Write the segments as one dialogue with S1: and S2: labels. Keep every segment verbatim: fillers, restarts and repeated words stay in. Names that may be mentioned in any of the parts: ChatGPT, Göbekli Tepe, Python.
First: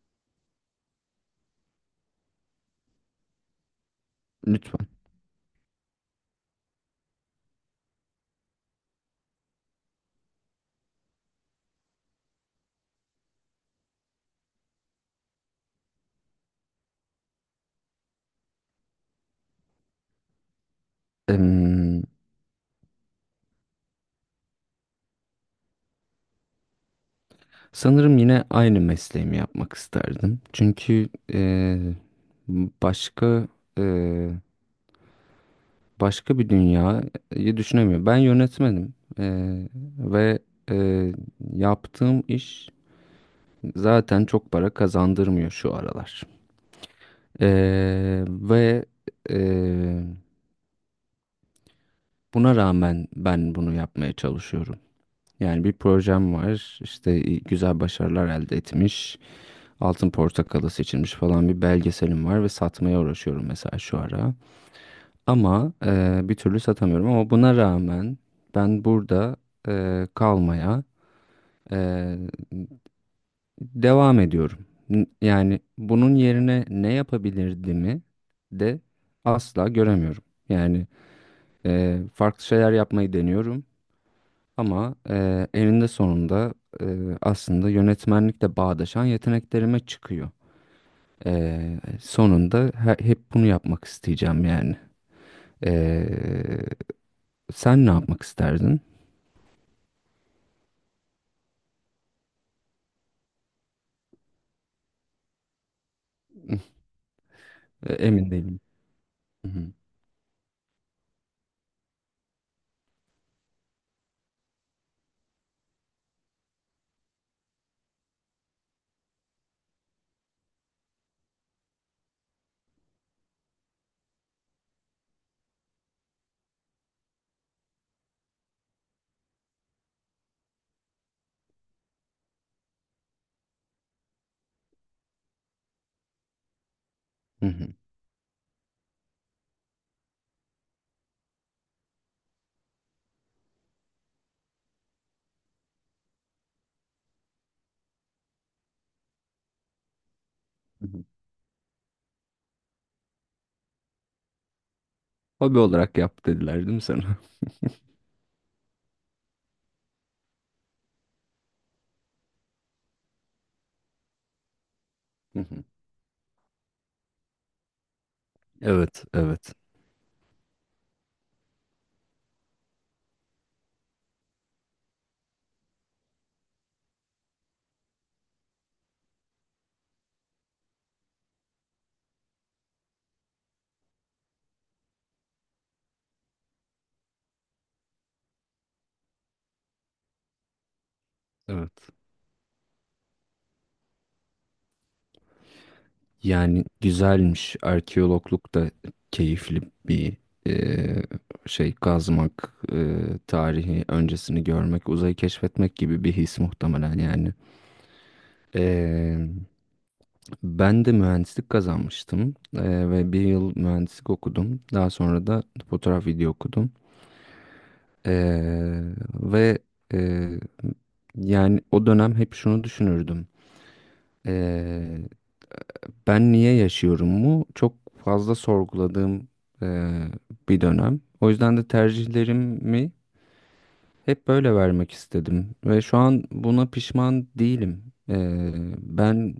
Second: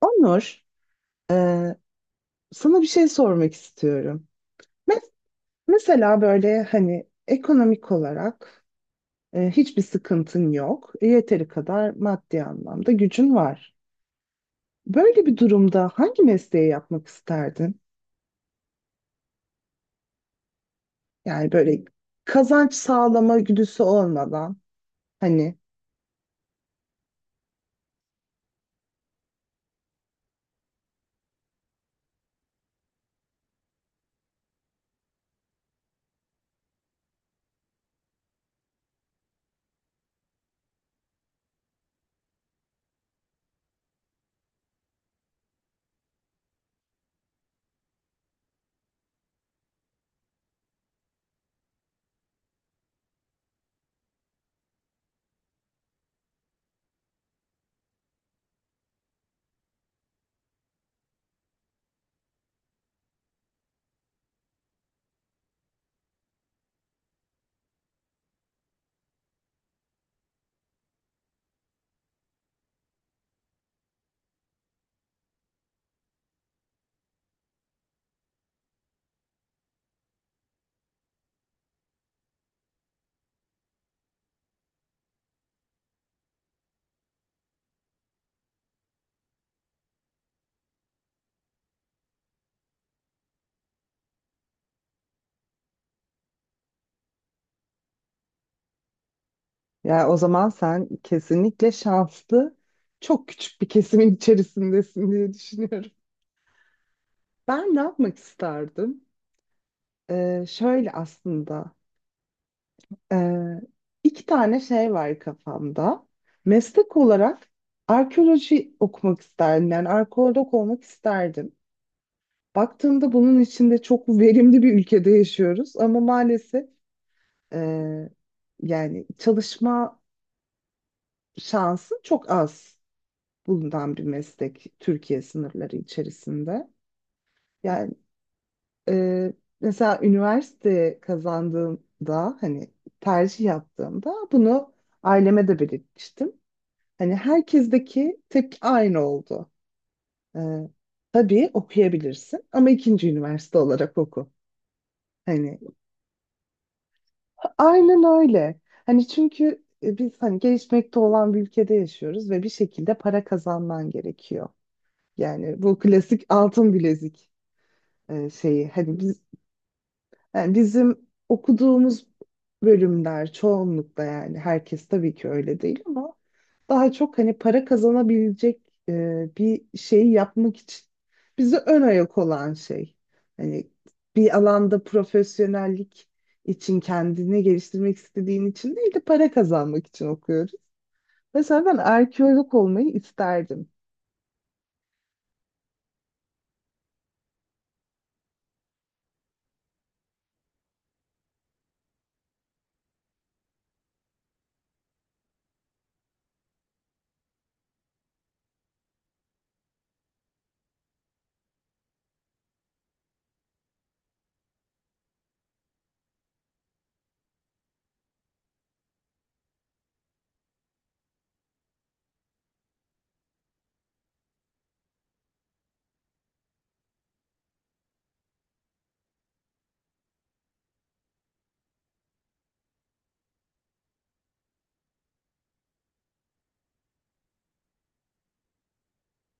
S1: Onur, e, sana bir şey sormak istiyorum.
S2: Lütfen.
S1: Me- Mesela böyle hani ekonomik olarak e, hiçbir sıkıntın yok. E, Yeteri kadar maddi anlamda gücün var. Böyle bir durumda hangi mesleği yapmak isterdin? Yani böyle
S2: Em,
S1: kazanç sağlama güdüsü olmadan hani
S2: Sanırım yine aynı mesleğimi yapmak isterdim. Çünkü e, başka e, başka bir dünyayı düşünemiyorum. Ben yönetmenim. E, ve e, yaptığım iş zaten çok para kazandırmıyor şu aralar. E, ve e, Buna rağmen ben bunu yapmaya çalışıyorum. Yani bir projem var, işte güzel başarılar elde etmiş. Altın Portakalı seçilmiş falan bir belgeselim var ve satmaya uğraşıyorum mesela şu ara. Ama e, bir türlü satamıyorum ama buna rağmen ben burada e, kalmaya e, devam ediyorum. N- Yani bunun yerine ne yapabilirdimi de asla göremiyorum. Yani e, farklı şeyler yapmayı deniyorum ama e, eninde sonunda e, aslında yönetmenlikle bağdaşan yeteneklerime çıkıyor. Ee, sonunda he- hep bunu yapmak isteyeceğim yani. Ee, Sen ne yapmak isterdin?
S1: ya o zaman sen kesinlikle şanslı çok küçük bir kesimin içerisindesin diye düşünüyorum. Ben ne
S2: Ee,
S1: yapmak
S2: Emin değilim.
S1: isterdim?
S2: Hı hı,
S1: E, şöyle aslında. Ee, iki tane şey var kafamda. Meslek olarak arkeoloji okumak isterdim. Yani arkeolog olmak isterdim. Baktığımda bunun içinde çok verimli bir ülkede yaşıyoruz ama maalesef e, yani çalışma şansı çok az bulunan bir meslek Türkiye sınırları içerisinde.
S2: hı hı,
S1: Yani e, mesela üniversite kazandığımda hani tercih yaptığımda bunu aileme de belirtmiştim. Hani herkesteki tek aynı oldu. Ee,
S2: hı hı.
S1: tabii okuyabilirsin ama ikinci üniversite olarak oku. Hani
S2: Hobi olarak yap dediler değil mi sana?
S1: aynen öyle. Hani çünkü e, biz hani gelişmekte olan bir ülkede yaşıyoruz ve bir şekilde para kazanman gerekiyor.
S2: Hı
S1: Yani
S2: hı.
S1: bu klasik altın bilezik e, şeyi. Hani
S2: Evet,
S1: biz
S2: evet,
S1: yani bizim okuduğumuz bölümler çoğunlukla yani herkes tabii ki öyle değil ama daha çok hani para kazanabilecek e, bir şeyi yapmak için bize ön ayak olan şey. Hani bir alanda profesyonellik için kendini geliştirmek istediğin için değil de para kazanmak için okuyoruz. Mesela
S2: evet.
S1: ben arkeolog olmayı isterdim.
S2: Yani güzelmiş. Arkeologluk da keyifli bir e, şey, kazmak, e, tarihi öncesini görmek, uzayı keşfetmek gibi bir his muhtemelen yani. E, Ben de mühendislik kazanmıştım. Eee, ve bir yıl mühendislik okudum. Daha sonra da fotoğraf video okudum. Eee, ve eee, yani o dönem hep şunu düşünürdüm. Eee, Ben niye yaşıyorum mu? Çok fazla sorguladığım eee, bir dönem. O yüzden de tercihlerimi hep böyle vermek istedim. Ve şu an buna pişman değilim. Eee, ben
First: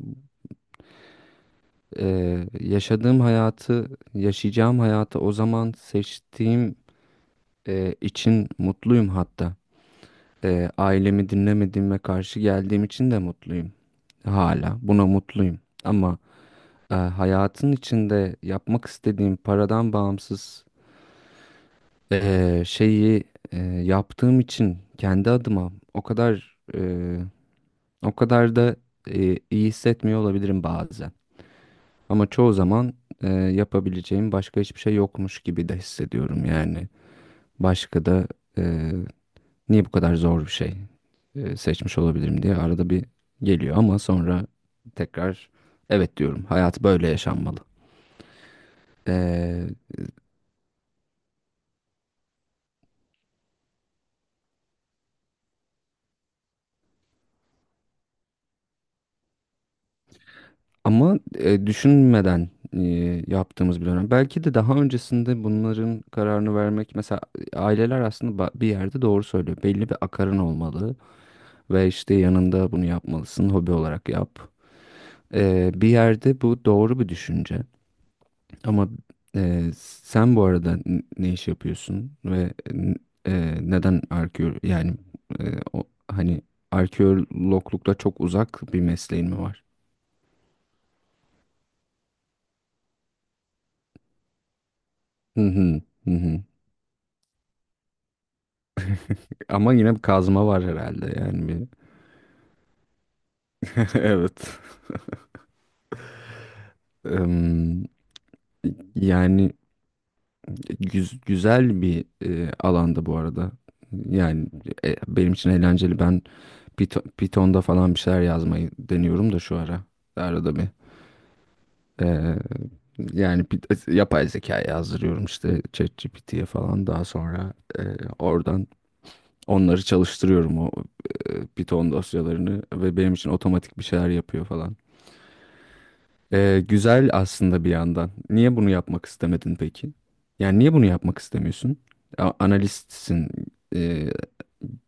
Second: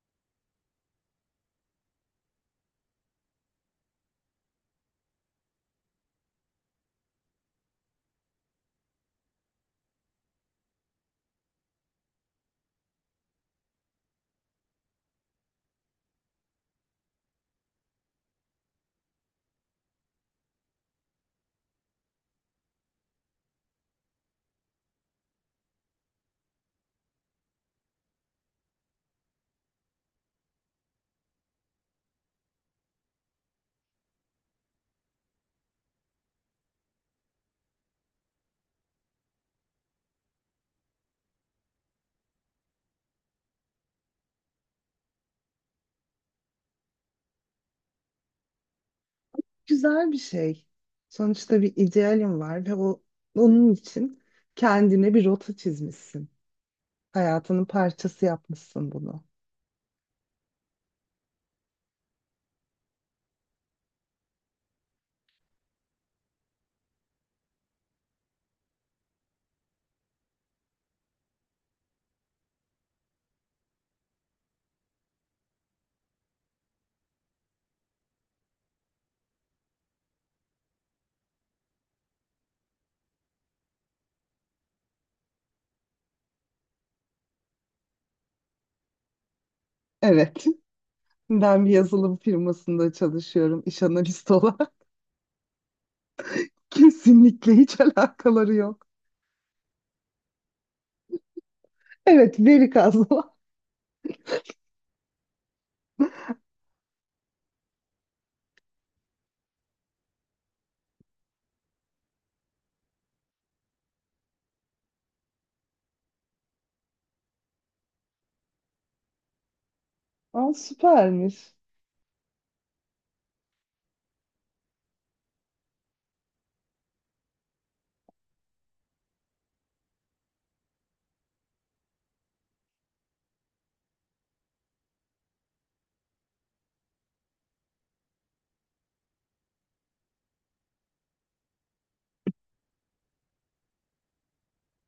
S2: Eee, yaşadığım hayatı, yaşayacağım hayatı o zaman seçtiğim eee, için mutluyum hatta. Eee, ailemi dinlemediğime karşı geldiğim için de mutluyum. Hala buna mutluyum. Ama eee, hayatın içinde yapmak istediğim paradan bağımsız eee, şeyi eee, yaptığım için kendi adıma o kadar eee, o kadar da eee, iyi hissetmiyor olabilirim bazen. Ama çoğu zaman e, yapabileceğim başka hiçbir şey yokmuş gibi de hissediyorum yani. Başka da e, niye bu kadar zor bir şey e, seçmiş olabilirim diye arada bir geliyor ama sonra tekrar evet diyorum. Hayat böyle yaşanmalı. E,
S1: Güzel bir şey. Sonuçta bir idealim var ve o onun için kendine bir rota çizmişsin. Hayatının parçası yapmışsın bunu.
S2: ama e, Düşünmeden e, yaptığımız bir dönem. Belki de daha öncesinde bunların kararını vermek, mesela aileler aslında ba- bir yerde doğru söylüyor. Belli bir akarın olmalı ve işte yanında bunu yapmalısın. Hobi olarak yap. Ee, bir yerde bu doğru bir düşünce ama e, sen bu arada n- ne iş yapıyorsun ve n- e, neden arkeolog yani, e, o, hani arkeologlukla çok uzak bir mesleğin mi var?
S1: Evet. Ben bir yazılım firmasında çalışıyorum iş analisti olarak.
S2: Hı hı, hı hı.
S1: Kesinlikle hiç alakaları yok.
S2: Ama yine bir kazma var herhalde yani, bir.
S1: Evet, veri kazma.
S2: Evet. Em, Yani güz- güzel bir e, alanda bu arada. Yani e, benim için eğlenceli. Ben Python- Python'da falan bir şeyler yazmayı deniyorum da şu ara.
S1: Aa,
S2: Arada bir.
S1: süpermiş.
S2: Ee, Yani bir- yapay zeka yazdırıyorum işte ChatGPT'ye falan. Daha sonra e, oradan onları çalıştırıyorum, o e, Python dosyalarını, ve benim için otomatik bir şeyler yapıyor falan. Ee, güzel aslında bir yandan. Niye bunu yapmak istemedin peki? Yani niye bunu yapmak istemiyorsun? A- analistsin. Ee,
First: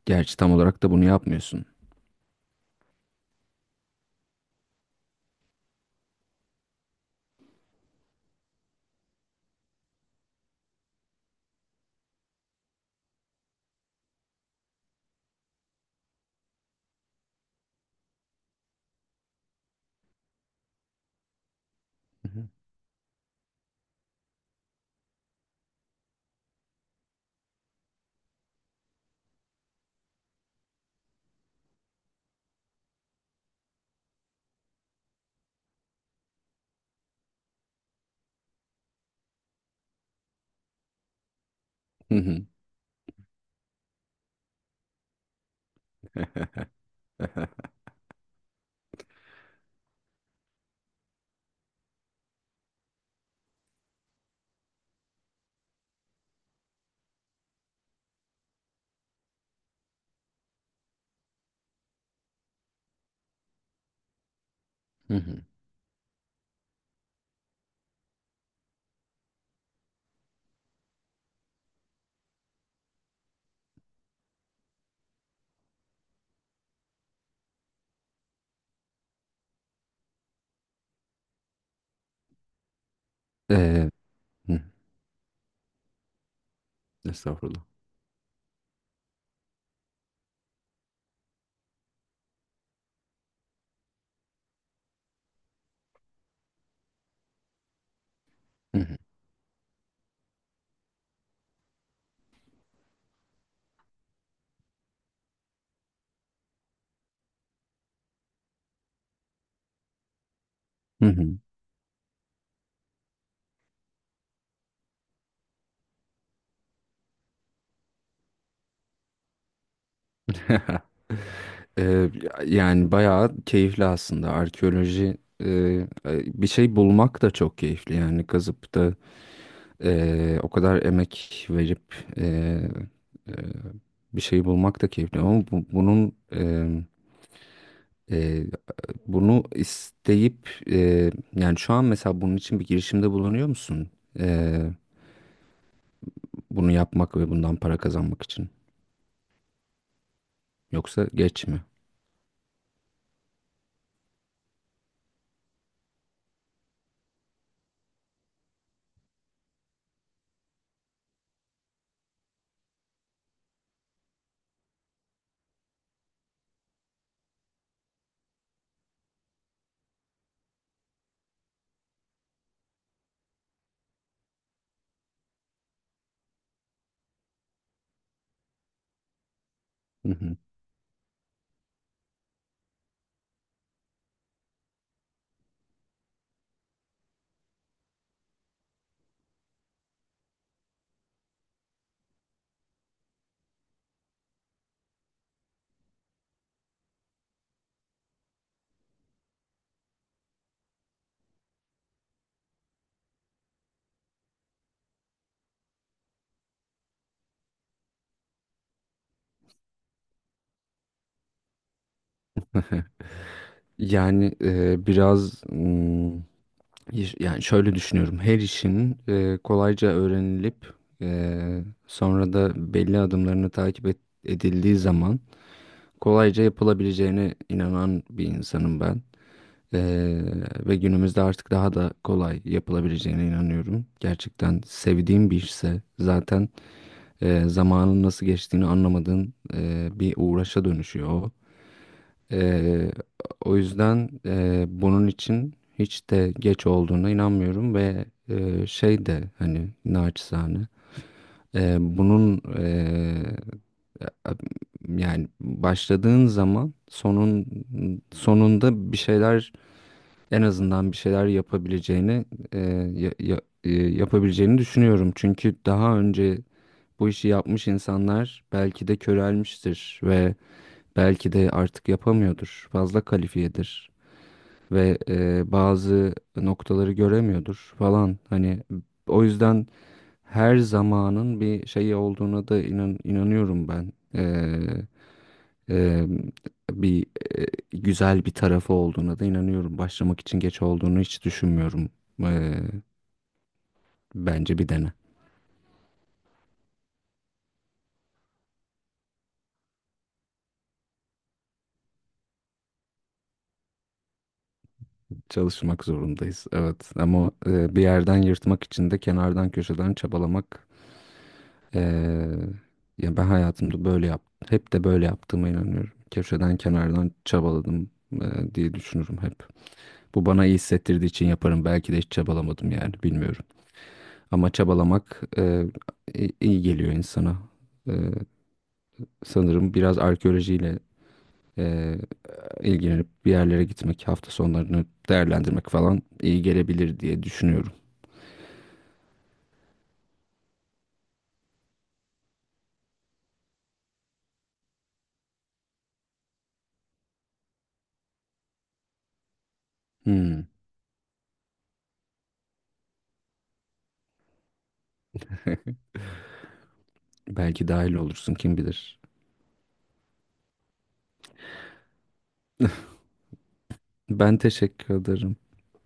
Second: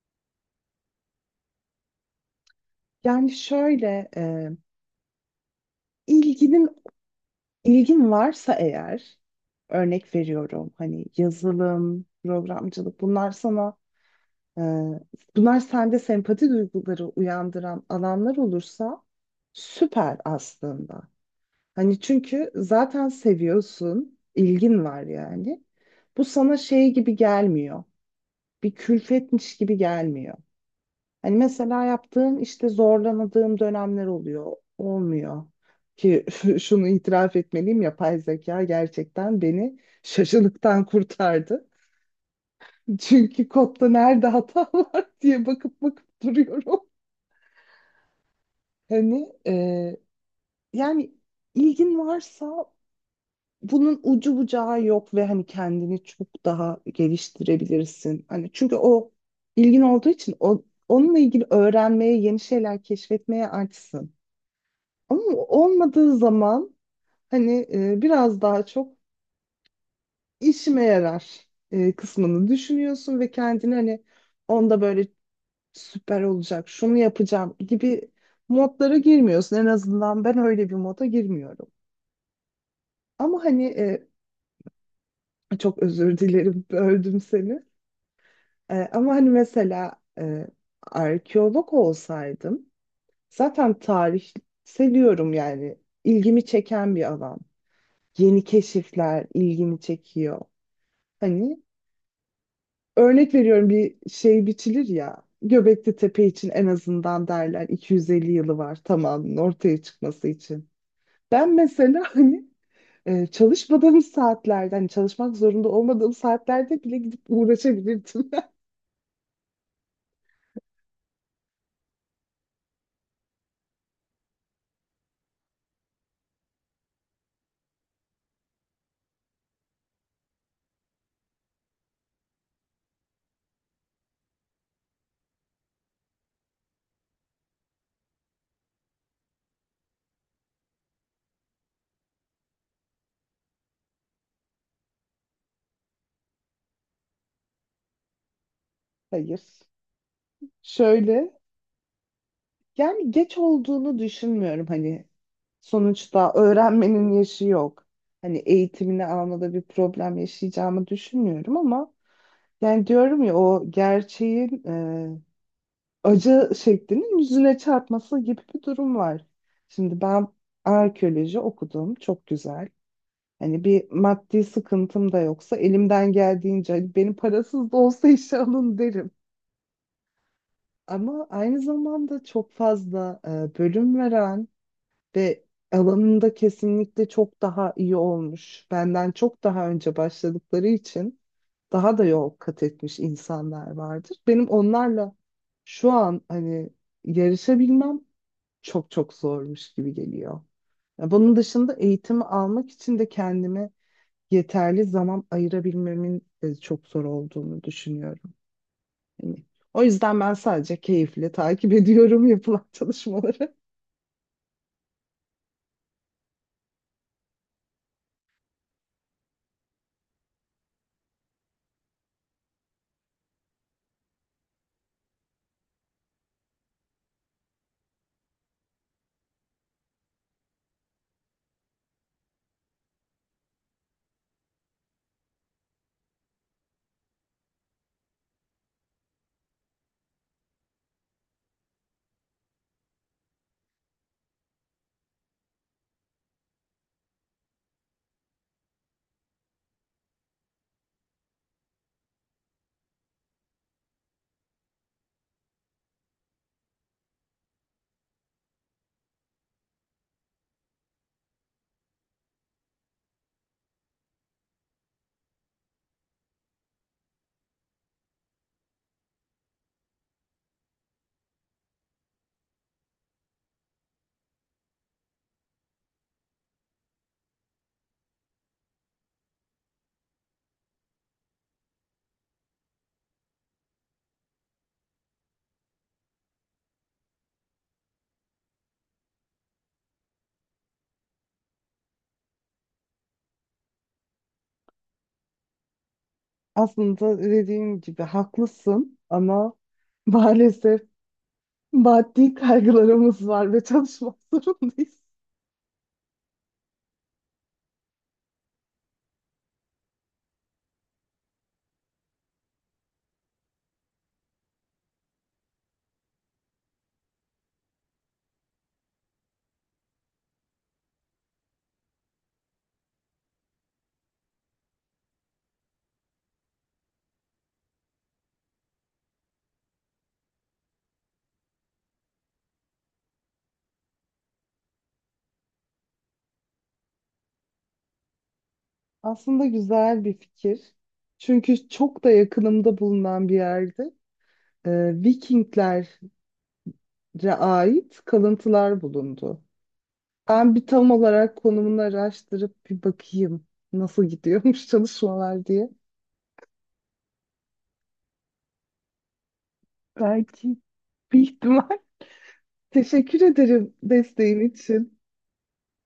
S2: Gerçi tam olarak da bunu yapmıyorsun.
S1: Yani şöyle e, ilginin ilgin varsa eğer örnek veriyorum hani yazılım, programcılık bunlar sana e, bunlar sende sempati duyguları uyandıran alanlar olursa süper aslında. Hani
S2: Hı hı.
S1: çünkü zaten seviyorsun, ilgin var yani. Bu sana şey gibi gelmiyor. Bir külfetmiş gibi gelmiyor. Hani mesela yaptığım işte zorlanadığım dönemler oluyor, olmuyor. Ki şunu itiraf etmeliyim, yapay zeka gerçekten beni şaşılıktan kurtardı.
S2: Hı hı.
S1: Çünkü kodda nerede hata var diye bakıp bakıp duruyorum. Hani e, yani ilgin varsa bunun ucu bucağı yok ve hani kendini çok daha geliştirebilirsin. Hani çünkü o ilgin olduğu için o, onunla ilgili öğrenmeye, yeni şeyler keşfetmeye açsın.
S2: Hı
S1: Ama
S2: hı.
S1: olmadığı zaman hani e, biraz daha çok işime yarar e, kısmını düşünüyorsun ve kendini hani onda böyle süper olacak, şunu yapacağım gibi modlara girmiyorsun. En azından ben öyle bir moda girmiyorum. Ama hani
S2: Ee,
S1: e,
S2: Hı hı.
S1: çok özür dilerim, böldüm seni.
S2: Estağfurullah.
S1: Ee, ama hani mesela e, arkeolog olsaydım zaten tarih seviyorum yani ilgimi çeken bir alan. Yeni
S2: Hı hı.
S1: keşifler ilgimi çekiyor. Hani örnek veriyorum bir şey biçilir ya Göbekli Tepe için en azından derler iki yüz elli yılı var tamamının ortaya çıkması için.
S2: Hı hı.
S1: Ben mesela hani e, çalışmadığım saatlerde hani çalışmak zorunda olmadığım saatlerde bile gidip uğraşabilirdim.
S2: Eee, Yani bayağı keyifli aslında arkeoloji. Eee, bir şey bulmak da çok keyifli, yani kazıp da eee, o kadar emek verip eee, eee, bir şey bulmak da keyifli ama bu- bunun eee, eee, bunu isteyip eee, yani şu an mesela bunun için bir girişimde bulunuyor musun? Eee, Bunu yapmak ve bundan para kazanmak için,
S1: Hayır.
S2: yoksa
S1: Şöyle,
S2: geç mi?
S1: yani geç olduğunu düşünmüyorum hani sonuçta öğrenmenin yaşı yok. Hani eğitimini almada bir problem yaşayacağımı düşünmüyorum ama yani diyorum ya o gerçeğin e, acı şeklinin yüzüne çarpması gibi bir durum var. Şimdi ben arkeoloji okudum, çok güzel. Hani bir maddi sıkıntım da yoksa elimden geldiğince hani benim parasız da olsa işe alın derim. Ama aynı zamanda çok fazla e, bölüm veren ve alanında kesinlikle çok daha iyi olmuş. Benden çok daha önce başladıkları için daha da yol kat etmiş insanlar vardır. Benim onlarla şu an hani yarışabilmem çok çok zormuş gibi geliyor. Ya bunun dışında eğitimi almak için de kendimi yeterli zaman ayırabilmemin de çok zor olduğunu düşünüyorum. Hani o yüzden ben sadece keyifle takip ediyorum yapılan çalışmaları.
S2: Yani e, biraz, mm, iş- yani şöyle düşünüyorum. Her işin e, kolayca öğrenilip e, sonra da belli adımlarını takip et- edildiği zaman kolayca yapılabileceğine inanan bir insanım ben. E, ve günümüzde artık daha da kolay yapılabileceğine inanıyorum. Gerçekten sevdiğim bir işse zaten e, zamanın nasıl geçtiğini anlamadığın e, bir uğraşa dönüşüyor o. Eee, O yüzden eee, bunun için hiç de geç olduğuna inanmıyorum ve eee, şey de, hani, naçizane eee, bunun eee, yani başladığın zaman sonun sonunda bir şeyler, en azından bir şeyler yapabileceğini eee, ya- ya- eee, yapabileceğini düşünüyorum. Çünkü daha önce bu işi yapmış insanlar belki de körelmiştir ve belki de artık yapamıyordur. Fazla kalifiyedir ve e, bazı noktaları göremiyordur falan. Hani o yüzden her zamanın bir şeyi olduğuna da inan, inanıyorum ben. E, e, bir e, Güzel bir tarafı olduğuna da inanıyorum. Başlamak için geç olduğunu hiç düşünmüyorum. E, Bence bir dene.
S1: Aslında dediğim gibi haklısın ama maalesef maddi kaygılarımız var ve çalışmak zorundayız.
S2: Çalışmak zorundayız. Evet, ama e, bir yerden yırtmak için de kenardan köşeden çabalamak. Ee, Ya, ben hayatımda böyle yaptım. Hep de böyle yaptığıma inanıyorum. Köşeden kenardan çabaladım e, diye düşünürüm hep. Bu bana iyi hissettirdiği için yaparım. Belki de hiç çabalamadım yani, bilmiyorum. Ama çabalamak e, i- iyi geliyor insana. E, Sanırım biraz arkeolojiyle e, ilgilenip bir yerlere gitmek, hafta sonlarını değerlendirmek falan iyi gelebilir diye düşünüyorum.
S1: Aslında güzel bir fikir. Çünkü çok da yakınımda bulunan bir yerde e, Vikinglere ait kalıntılar bulundu.
S2: Hmm.
S1: Ben bir tam olarak konumunu araştırıp bir bakayım nasıl gidiyormuş çalışmalar diye.
S2: Belki dahil olursun, kim bilir.
S1: Belki bir ihtimal. Teşekkür ederim
S2: Ben
S1: desteğin
S2: teşekkür
S1: için.
S2: ederim.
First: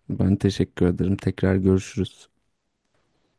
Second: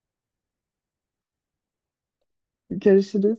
S2: Ben teşekkür ederim. Tekrar görüşürüz.
S1: Görüşürüz.